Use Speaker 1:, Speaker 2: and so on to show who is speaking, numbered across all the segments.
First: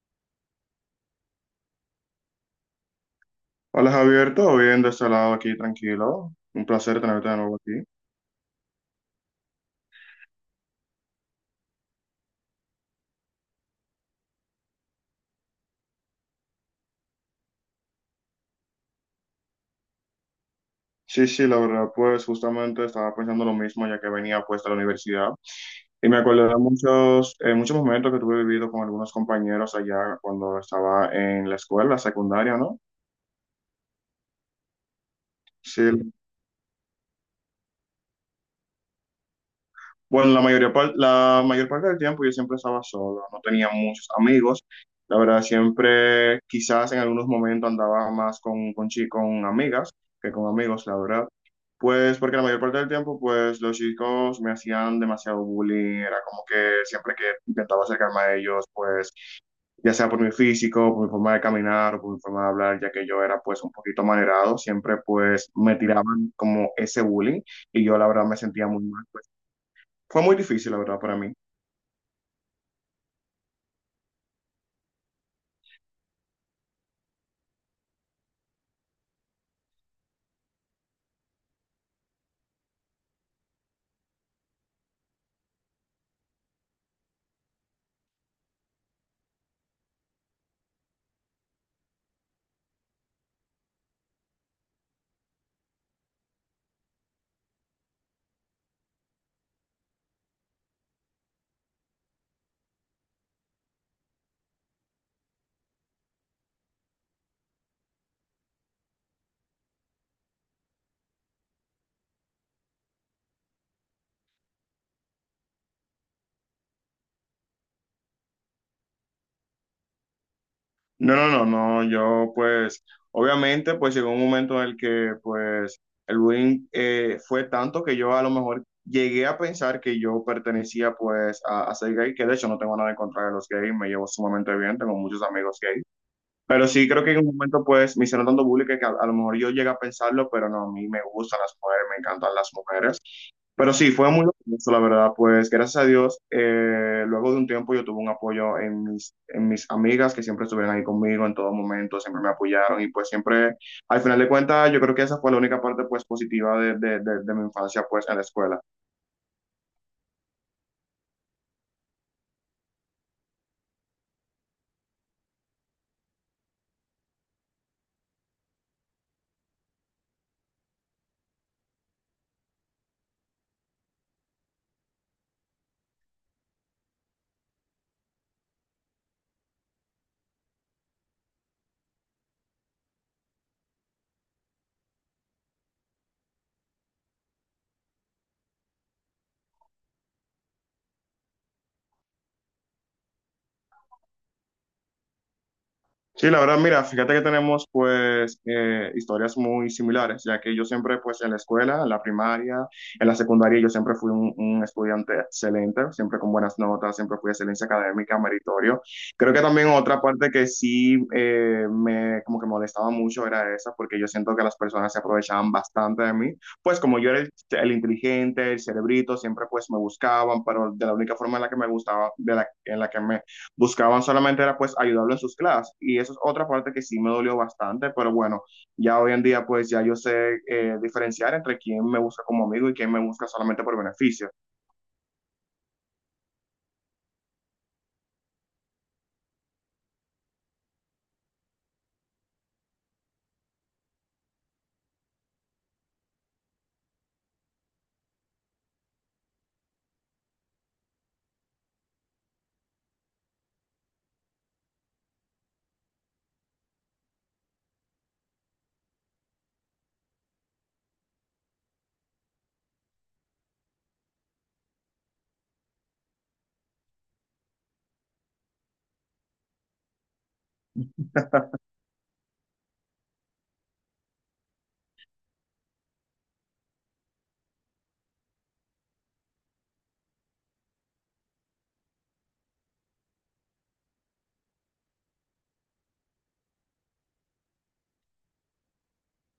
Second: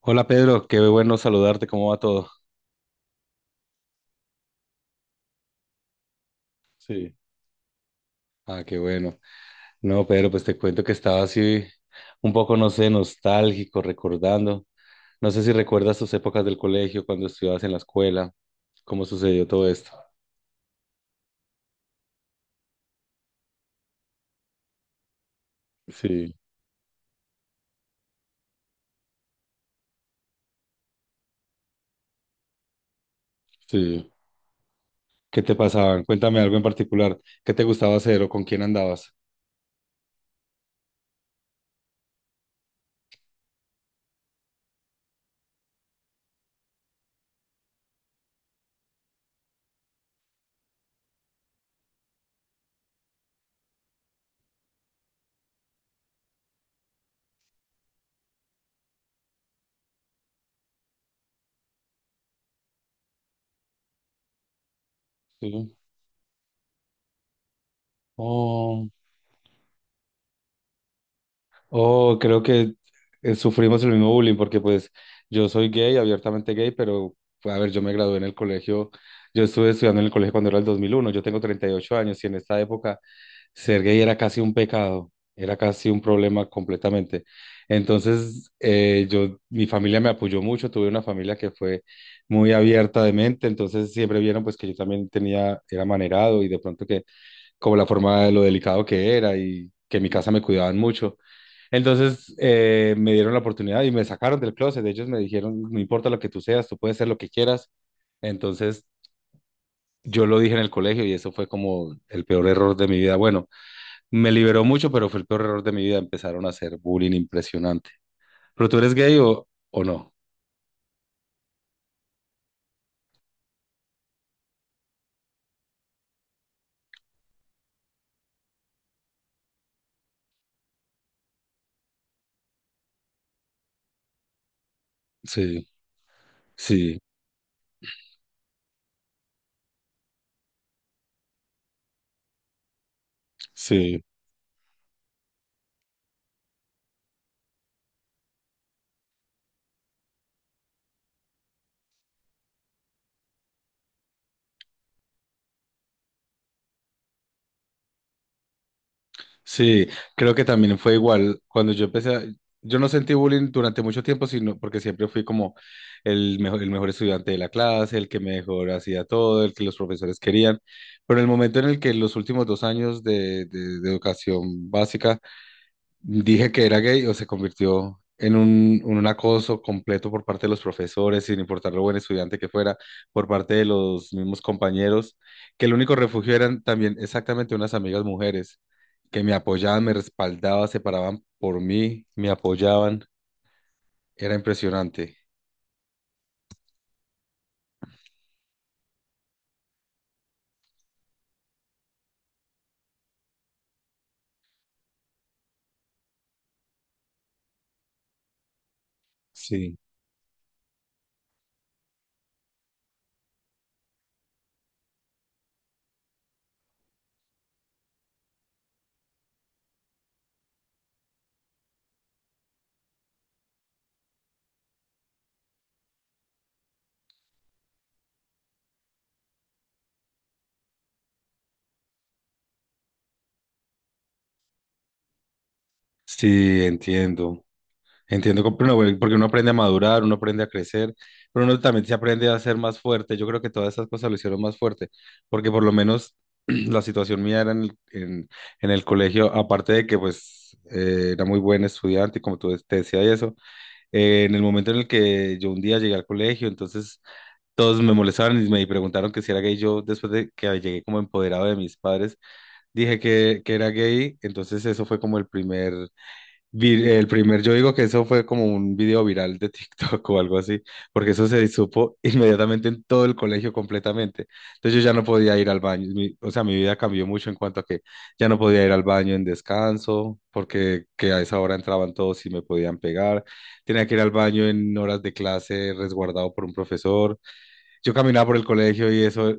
Speaker 1: Hola Pedro, qué bueno saludarte, ¿cómo va todo?
Speaker 2: Hola Javier, ¿todo bien de este lado? Aquí tranquilo. Un placer
Speaker 1: Sí.
Speaker 2: tenerte de nuevo aquí.
Speaker 1: Ah, qué bueno. No, Pedro, pues te cuento que estaba así un poco, no sé, nostálgico, recordando. No sé si recuerdas tus épocas del colegio, cuando estudiabas en la escuela, cómo sucedió todo esto.
Speaker 2: Sí, sí, la verdad, pues justamente estaba pensando lo mismo ya que venía pues de la universidad y me
Speaker 1: Sí.
Speaker 2: acordé de muchos, muchos momentos que tuve vivido con algunos compañeros allá cuando estaba en la escuela secundaria, ¿no?
Speaker 1: Sí. ¿Qué te
Speaker 2: Sí.
Speaker 1: pasaban? Cuéntame algo en particular. ¿Qué te gustaba hacer o con quién andabas?
Speaker 2: Bueno, la mayoría la mayor parte del tiempo yo siempre estaba solo, no tenía muchos amigos. La verdad, siempre quizás en algunos momentos andaba más con con amigas que con amigos, la verdad. Pues porque la mayor parte del tiempo, pues los chicos me hacían demasiado bullying, era como que siempre que intentaba acercarme a ellos, pues ya sea por mi físico, por mi forma de caminar o por mi forma de hablar, ya que yo era pues un poquito manerado, siempre pues
Speaker 1: Sí.
Speaker 2: me tiraban como ese bullying y yo la verdad me sentía muy
Speaker 1: Oh.
Speaker 2: mal, pues, fue muy difícil, la verdad, para mí.
Speaker 1: Oh, creo que sufrimos el mismo bullying porque pues yo soy gay, abiertamente gay, pero pues, a ver, yo me gradué en el colegio, yo estuve estudiando en el colegio cuando era el 2001. Yo tengo 38 años y en esta época ser gay era casi un pecado, era casi un problema completamente. Entonces, yo, mi familia me apoyó mucho, tuve una familia que fue muy abierta de mente, entonces siempre vieron pues que yo también tenía, era manerado y de pronto que como la forma de lo delicado que era y que en mi casa me cuidaban mucho. Entonces me dieron la oportunidad y me sacaron del closet. Ellos me dijeron, no importa lo que tú seas, tú puedes ser lo que quieras. Entonces yo lo dije en el colegio y eso fue como el peor error de mi vida. Bueno, me liberó mucho, pero fue el peor error de mi vida. Empezaron a hacer bullying impresionante. ¿Pero tú eres gay o no?
Speaker 2: No, no, no, no, yo pues, obviamente, pues llegó un momento en el que pues el bullying fue tanto que yo a lo mejor llegué a pensar que yo pertenecía pues a ser gay, que de hecho no tengo nada en contra de los gays, me llevo sumamente bien, tengo muchos amigos
Speaker 1: Sí,
Speaker 2: gays. Pero sí
Speaker 1: sí,
Speaker 2: creo que en un momento, pues, me hicieron tanto bullying que a lo mejor yo llegué a pensarlo, pero no, a mí me gustan las mujeres, me encantan las mujeres. Pero sí,
Speaker 1: sí.
Speaker 2: fue muy eso, la verdad. Pues gracias a Dios, luego de un tiempo yo tuve un apoyo en en mis amigas que siempre estuvieron ahí conmigo en todo momento, siempre me apoyaron y pues siempre, al final de cuentas, yo creo que esa fue la única parte pues positiva de mi infancia pues en la escuela.
Speaker 1: Sí, creo que también fue igual. Cuando yo empecé, a- Yo no sentí bullying durante mucho tiempo, sino porque siempre fui como el mejor estudiante de la clase, el que mejor hacía todo, el que los profesores querían. Pero en el momento en el que los últimos 2 años de educación básica dije que era gay, o se convirtió en en un acoso completo por parte de los profesores, sin importar lo buen estudiante que fuera, por parte de los mismos compañeros, que el único refugio eran también exactamente unas amigas mujeres que me apoyaban, me respaldaban, se paraban por mí, me apoyaban. Era impresionante.
Speaker 2: Sí, la verdad, mira, fíjate que tenemos pues historias muy similares, ya que yo siempre pues en la escuela, en la primaria, en la secundaria, yo siempre fui un estudiante excelente, siempre con buenas notas, siempre fui excelencia académica, meritorio. Creo que también
Speaker 1: Sí.
Speaker 2: otra parte que sí me como que molestaba mucho era esa, porque yo siento que las personas se aprovechaban bastante de mí, pues como yo era el inteligente, el cerebrito, siempre pues me buscaban, pero de la única forma en la que me gustaba, en la que me buscaban solamente era pues ayudarlo en sus clases, y eso es otra parte que sí me dolió bastante, pero bueno, ya hoy en día pues ya yo sé diferenciar entre quién me busca como amigo y quién me busca solamente por beneficio.
Speaker 1: Sí, entiendo. Entiendo, pero no, güey, porque uno aprende a madurar, uno aprende a crecer, pero uno también se aprende a ser más fuerte. Yo creo que todas esas cosas lo hicieron más fuerte, porque por lo menos la situación mía era en en el colegio, aparte de que pues era muy buen estudiante, y como tú te decía y eso, en el momento en el que yo un día llegué al colegio, entonces todos me molestaban y me preguntaron que si era gay. Yo después de que llegué como empoderado de mis padres, dije que era gay, entonces eso fue como el primer el primer, yo digo que eso fue como un video viral de TikTok o algo así, porque eso se supo inmediatamente en todo el colegio completamente. Entonces yo ya no podía ir al baño, o sea, mi vida cambió mucho en cuanto a que ya no podía ir al baño en descanso, porque que a esa hora entraban todos y me podían pegar. Tenía que ir al baño en horas de clase resguardado por un profesor. Yo caminaba por el colegio y eso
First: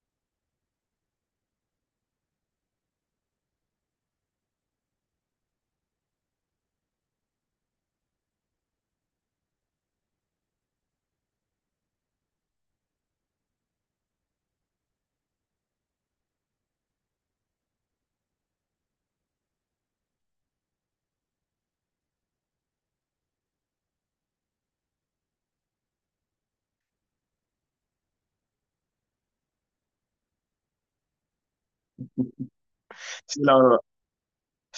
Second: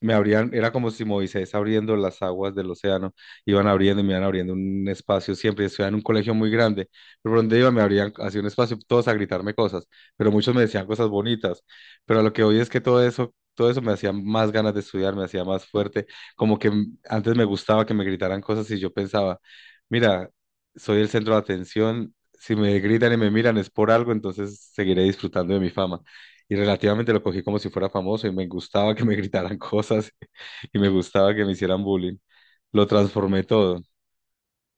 Speaker 1: me abrían, era como si Moisés abriendo las aguas del océano, iban abriendo y me iban abriendo un espacio siempre, estudiaba en un colegio muy grande, pero por donde iba me abrían así un espacio, todos a gritarme cosas, pero muchos me decían cosas bonitas, pero a lo que hoy es que todo eso me hacía más ganas de estudiar, me hacía más fuerte, como que antes me gustaba que me gritaran cosas y yo pensaba, mira, soy el centro de atención, si me gritan y me miran es por algo, entonces seguiré disfrutando de mi fama. Y relativamente lo cogí como si fuera famoso y me gustaba que me gritaran cosas y me gustaba que me hicieran bullying. Lo
Speaker 2: Sí,
Speaker 1: transformé
Speaker 2: la verdad.
Speaker 1: todo.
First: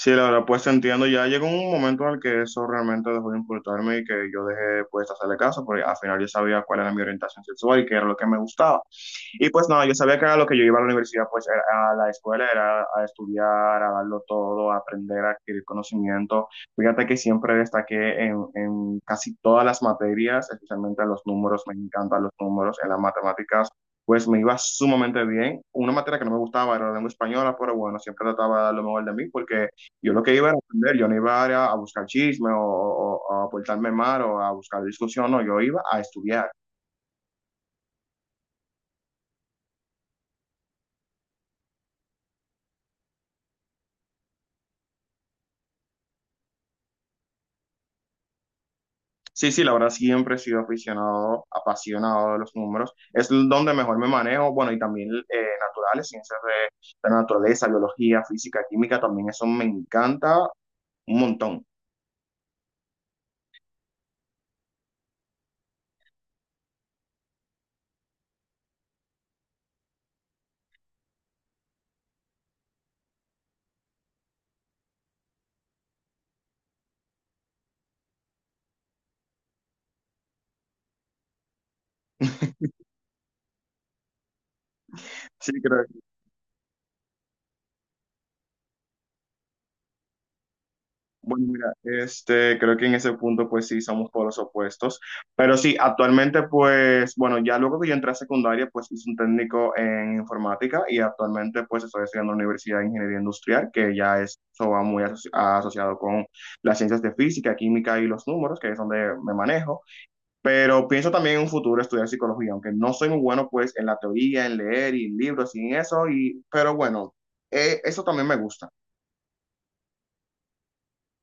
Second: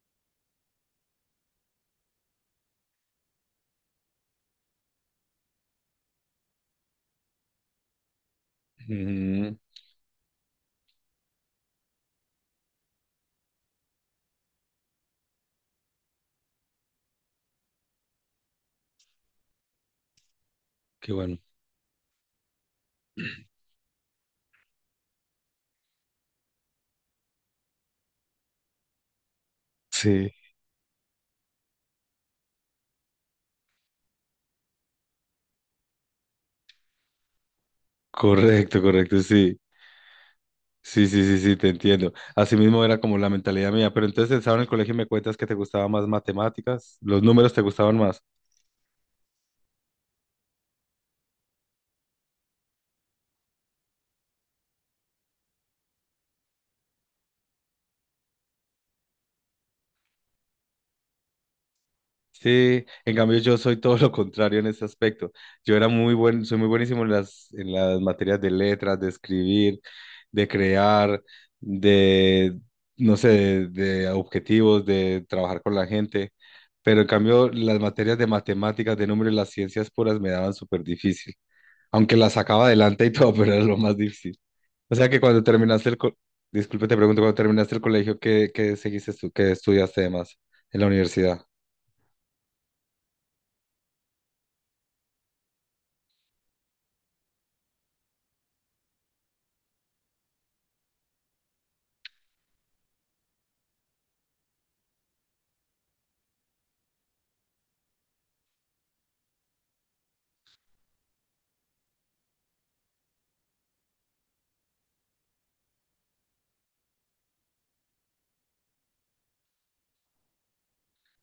Speaker 2: Sí, la verdad, pues entiendo, ya llegó un momento en el que eso realmente dejó de importarme y que yo dejé pues hacerle caso, porque al final yo sabía cuál era mi orientación sexual y qué era lo que me gustaba. Y
Speaker 1: Ujú,
Speaker 2: pues nada, yo sabía que era lo que yo iba a la universidad, pues era a la escuela, era a estudiar, a darlo todo, a aprender, a adquirir conocimiento. Fíjate que siempre destaqué en casi todas las materias, especialmente
Speaker 1: qué
Speaker 2: los
Speaker 1: bueno.
Speaker 2: números, me encantan los números, en las matemáticas. Pues me iba sumamente bien. Una materia que no me gustaba era la lengua española, pero bueno, siempre trataba de dar lo mejor de mí porque yo lo
Speaker 1: Sí,
Speaker 2: que iba era aprender, yo no iba a buscar chisme o a portarme mal o a buscar discusión, no, yo iba a estudiar.
Speaker 1: correcto, correcto, sí. Sí, sí, sí, sí, te entiendo. Así mismo era como la mentalidad mía. Pero entonces estaba en el colegio, me cuentas que te gustaban más matemáticas, los números te gustaban más.
Speaker 2: Sí, sí, la verdad siempre he sido aficionado, apasionado de los números. Es donde mejor me manejo, bueno, y también naturales, ciencias de la naturaleza, biología, física, química, también eso me encanta un montón.
Speaker 1: Sí, en cambio yo soy todo lo contrario en ese aspecto. Yo era muy buen, soy muy buenísimo en en las materias de letras, de escribir, de crear, de, no sé, de objetivos, de trabajar con la gente. Pero en cambio las materias de matemáticas, de números, las ciencias puras me daban súper difícil. Aunque las sacaba adelante y todo, pero era lo más difícil. O sea que cuando
Speaker 2: Sí, creo.
Speaker 1: terminaste el, co- Disculpe, te pregunto, cuando terminaste el colegio, ¿qué, qué seguiste tú, qué estudiaste además en la universidad?
Speaker 2: Bueno, mira, este, creo que en ese punto pues sí somos por los opuestos, pero sí, actualmente pues, bueno, ya luego que yo entré a secundaria pues hice un técnico en informática y actualmente pues estoy estudiando en la Universidad de Ingeniería Industrial, que ya eso va muy asociado con las ciencias de física, química y los números, que es donde me manejo, pero pienso también en un futuro estudiar psicología, aunque no soy muy bueno pues en la teoría, en leer y en libros y en eso, y, pero bueno, eso también me gusta.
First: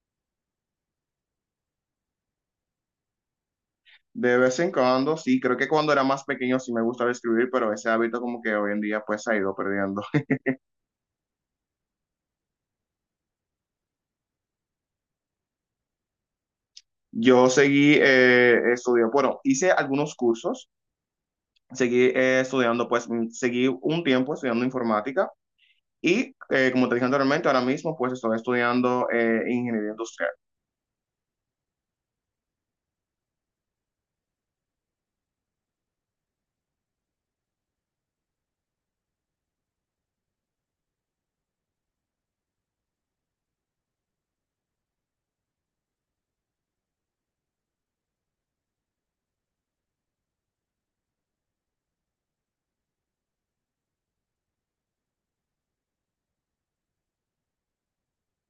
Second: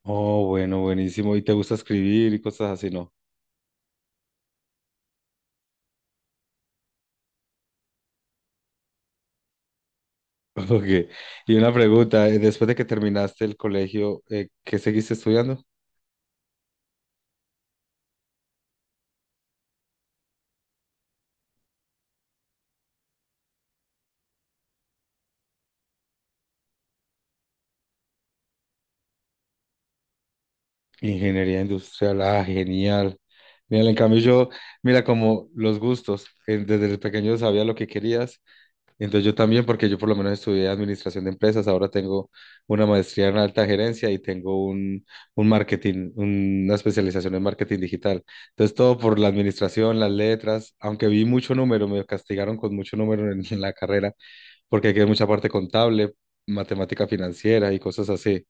Speaker 1: Oh, bueno, buenísimo. ¿Y te gusta escribir y cosas así, no?
Speaker 2: De vez en cuando, sí, creo que cuando era más pequeño sí me gustaba escribir, pero ese hábito como que hoy en día pues se ha ido perdiendo.
Speaker 1: Ok. Y una pregunta, después de que terminaste el colegio, ¿qué seguiste estudiando?
Speaker 2: Yo seguí estudiando, bueno, hice algunos cursos, seguí estudiando, pues seguí un tiempo estudiando informática y como te dije anteriormente, ahora mismo pues estoy estudiando ingeniería industrial.
Speaker 1: Ingeniería industrial. Ah, genial. Mira, en cambio yo, mira, como los gustos, desde pequeño sabía lo que querías. Entonces yo también, porque yo por lo menos estudié administración de empresas, ahora tengo una maestría en alta gerencia y tengo un marketing, una especialización en marketing digital. Entonces todo por la administración, las letras, aunque vi mucho número, me castigaron con mucho número en la carrera, porque hay que ver mucha parte contable, matemática financiera y cosas así.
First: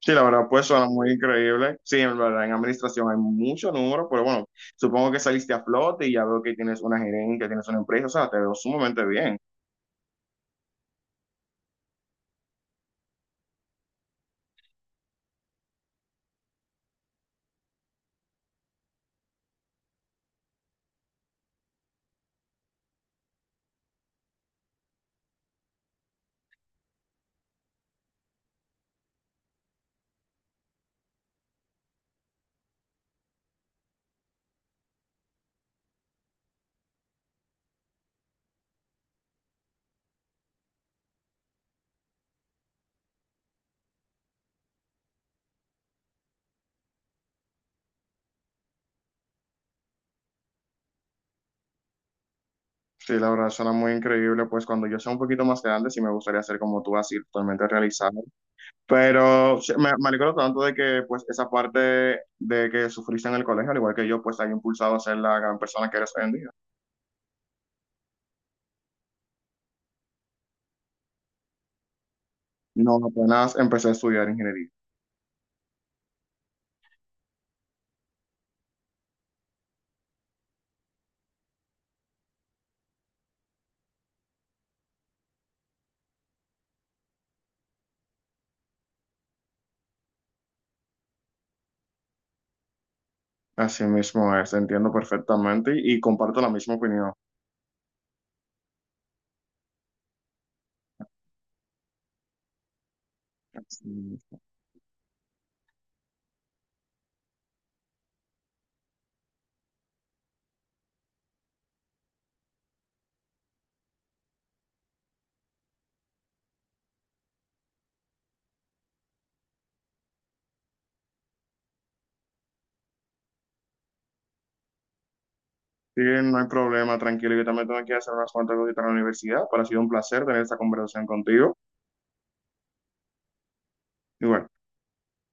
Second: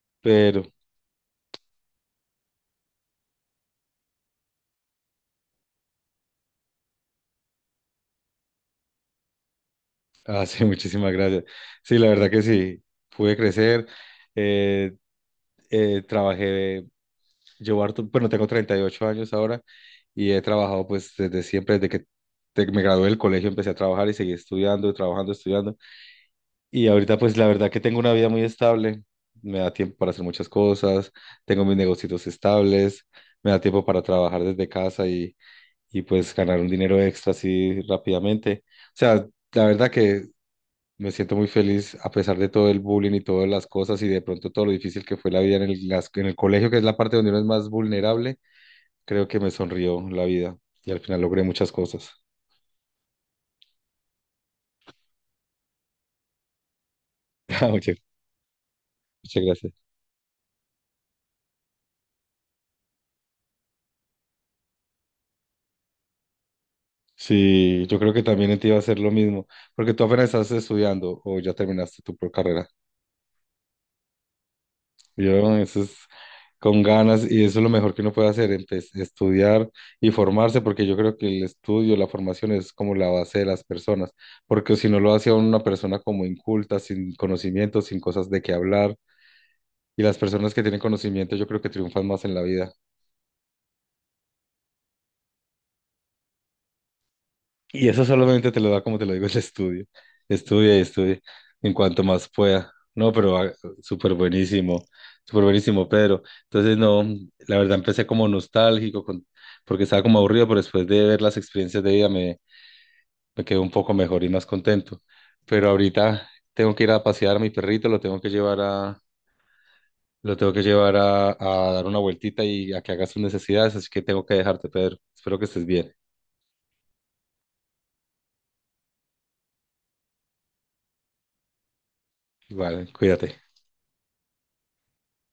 Speaker 2: Sí, la verdad
Speaker 1: Pero,
Speaker 2: pues suena muy increíble. Sí, en verdad en administración hay mucho número, pero bueno, supongo que saliste a flote y ya veo que tienes una gerencia, tienes una empresa, o sea, te veo sumamente bien.
Speaker 1: ah, sí, muchísimas gracias. Sí, la verdad que sí, pude crecer. eh, trabajé. Llevo harto, bueno, tengo 38 años ahora y he trabajado pues desde siempre, desde que me gradué del colegio, empecé a trabajar y seguí estudiando, trabajando, estudiando. Y ahorita pues la verdad que tengo una vida muy estable, me da tiempo para hacer muchas cosas, tengo mis negocios estables, me da tiempo para trabajar desde casa y pues ganar un dinero extra así rápidamente. O sea, la verdad que me siento muy feliz a pesar de todo el bullying y todas las cosas y de pronto todo lo difícil que fue la vida en en el colegio, que es la parte donde uno es más vulnerable. Creo que me sonrió la vida y al final logré muchas cosas.
Speaker 2: Sí, la verdad suena muy increíble, pues cuando yo sea un poquito más grande sí me gustaría ser como tú, así
Speaker 1: Ah,
Speaker 2: totalmente realizado.
Speaker 1: Muchas
Speaker 2: Pero
Speaker 1: gracias.
Speaker 2: sí, me alegro tanto de que pues esa parte de que sufriste en el colegio, al igual que yo, pues te haya impulsado a ser la gran persona que eres hoy en día.
Speaker 1: Sí, yo creo que también en ti va a ser lo mismo, porque tú apenas estás estudiando o ya terminaste tu carrera.
Speaker 2: No, apenas empecé a estudiar ingeniería.
Speaker 1: Yo, eso es con ganas y eso es lo mejor que uno puede hacer, estudiar y formarse, porque yo creo que el estudio, la formación es como la base de las personas, porque si no lo hace a uno una persona como inculta, sin conocimiento, sin cosas de qué hablar, y las personas que tienen conocimiento yo creo que triunfan más en la vida.
Speaker 2: Así mismo es, entiendo perfectamente y comparto la misma opinión.
Speaker 1: Y eso solamente te lo da, como te lo digo, el estudio. Estudia y estudia en cuanto más pueda. No, pero ah,
Speaker 2: Sí.
Speaker 1: súper buenísimo, súper buenísimo, Pedro. Entonces, no, la verdad empecé como nostálgico, porque estaba como aburrido, pero después de ver las experiencias de vida me, me quedé un poco mejor y más contento. Pero ahorita tengo que ir a pasear a mi perrito, lo tengo que llevar a, lo tengo que llevar a dar una vueltita y a que haga sus necesidades, así que tengo que dejarte, Pedro. Espero que estés bien.
Speaker 2: Sí, no hay problema, tranquilo, yo también tengo que hacer unas cuantas cositas en la universidad, pero ha sido un placer tener esta conversación contigo.
Speaker 1: Vale, cuídate.
Speaker 2: Y bueno.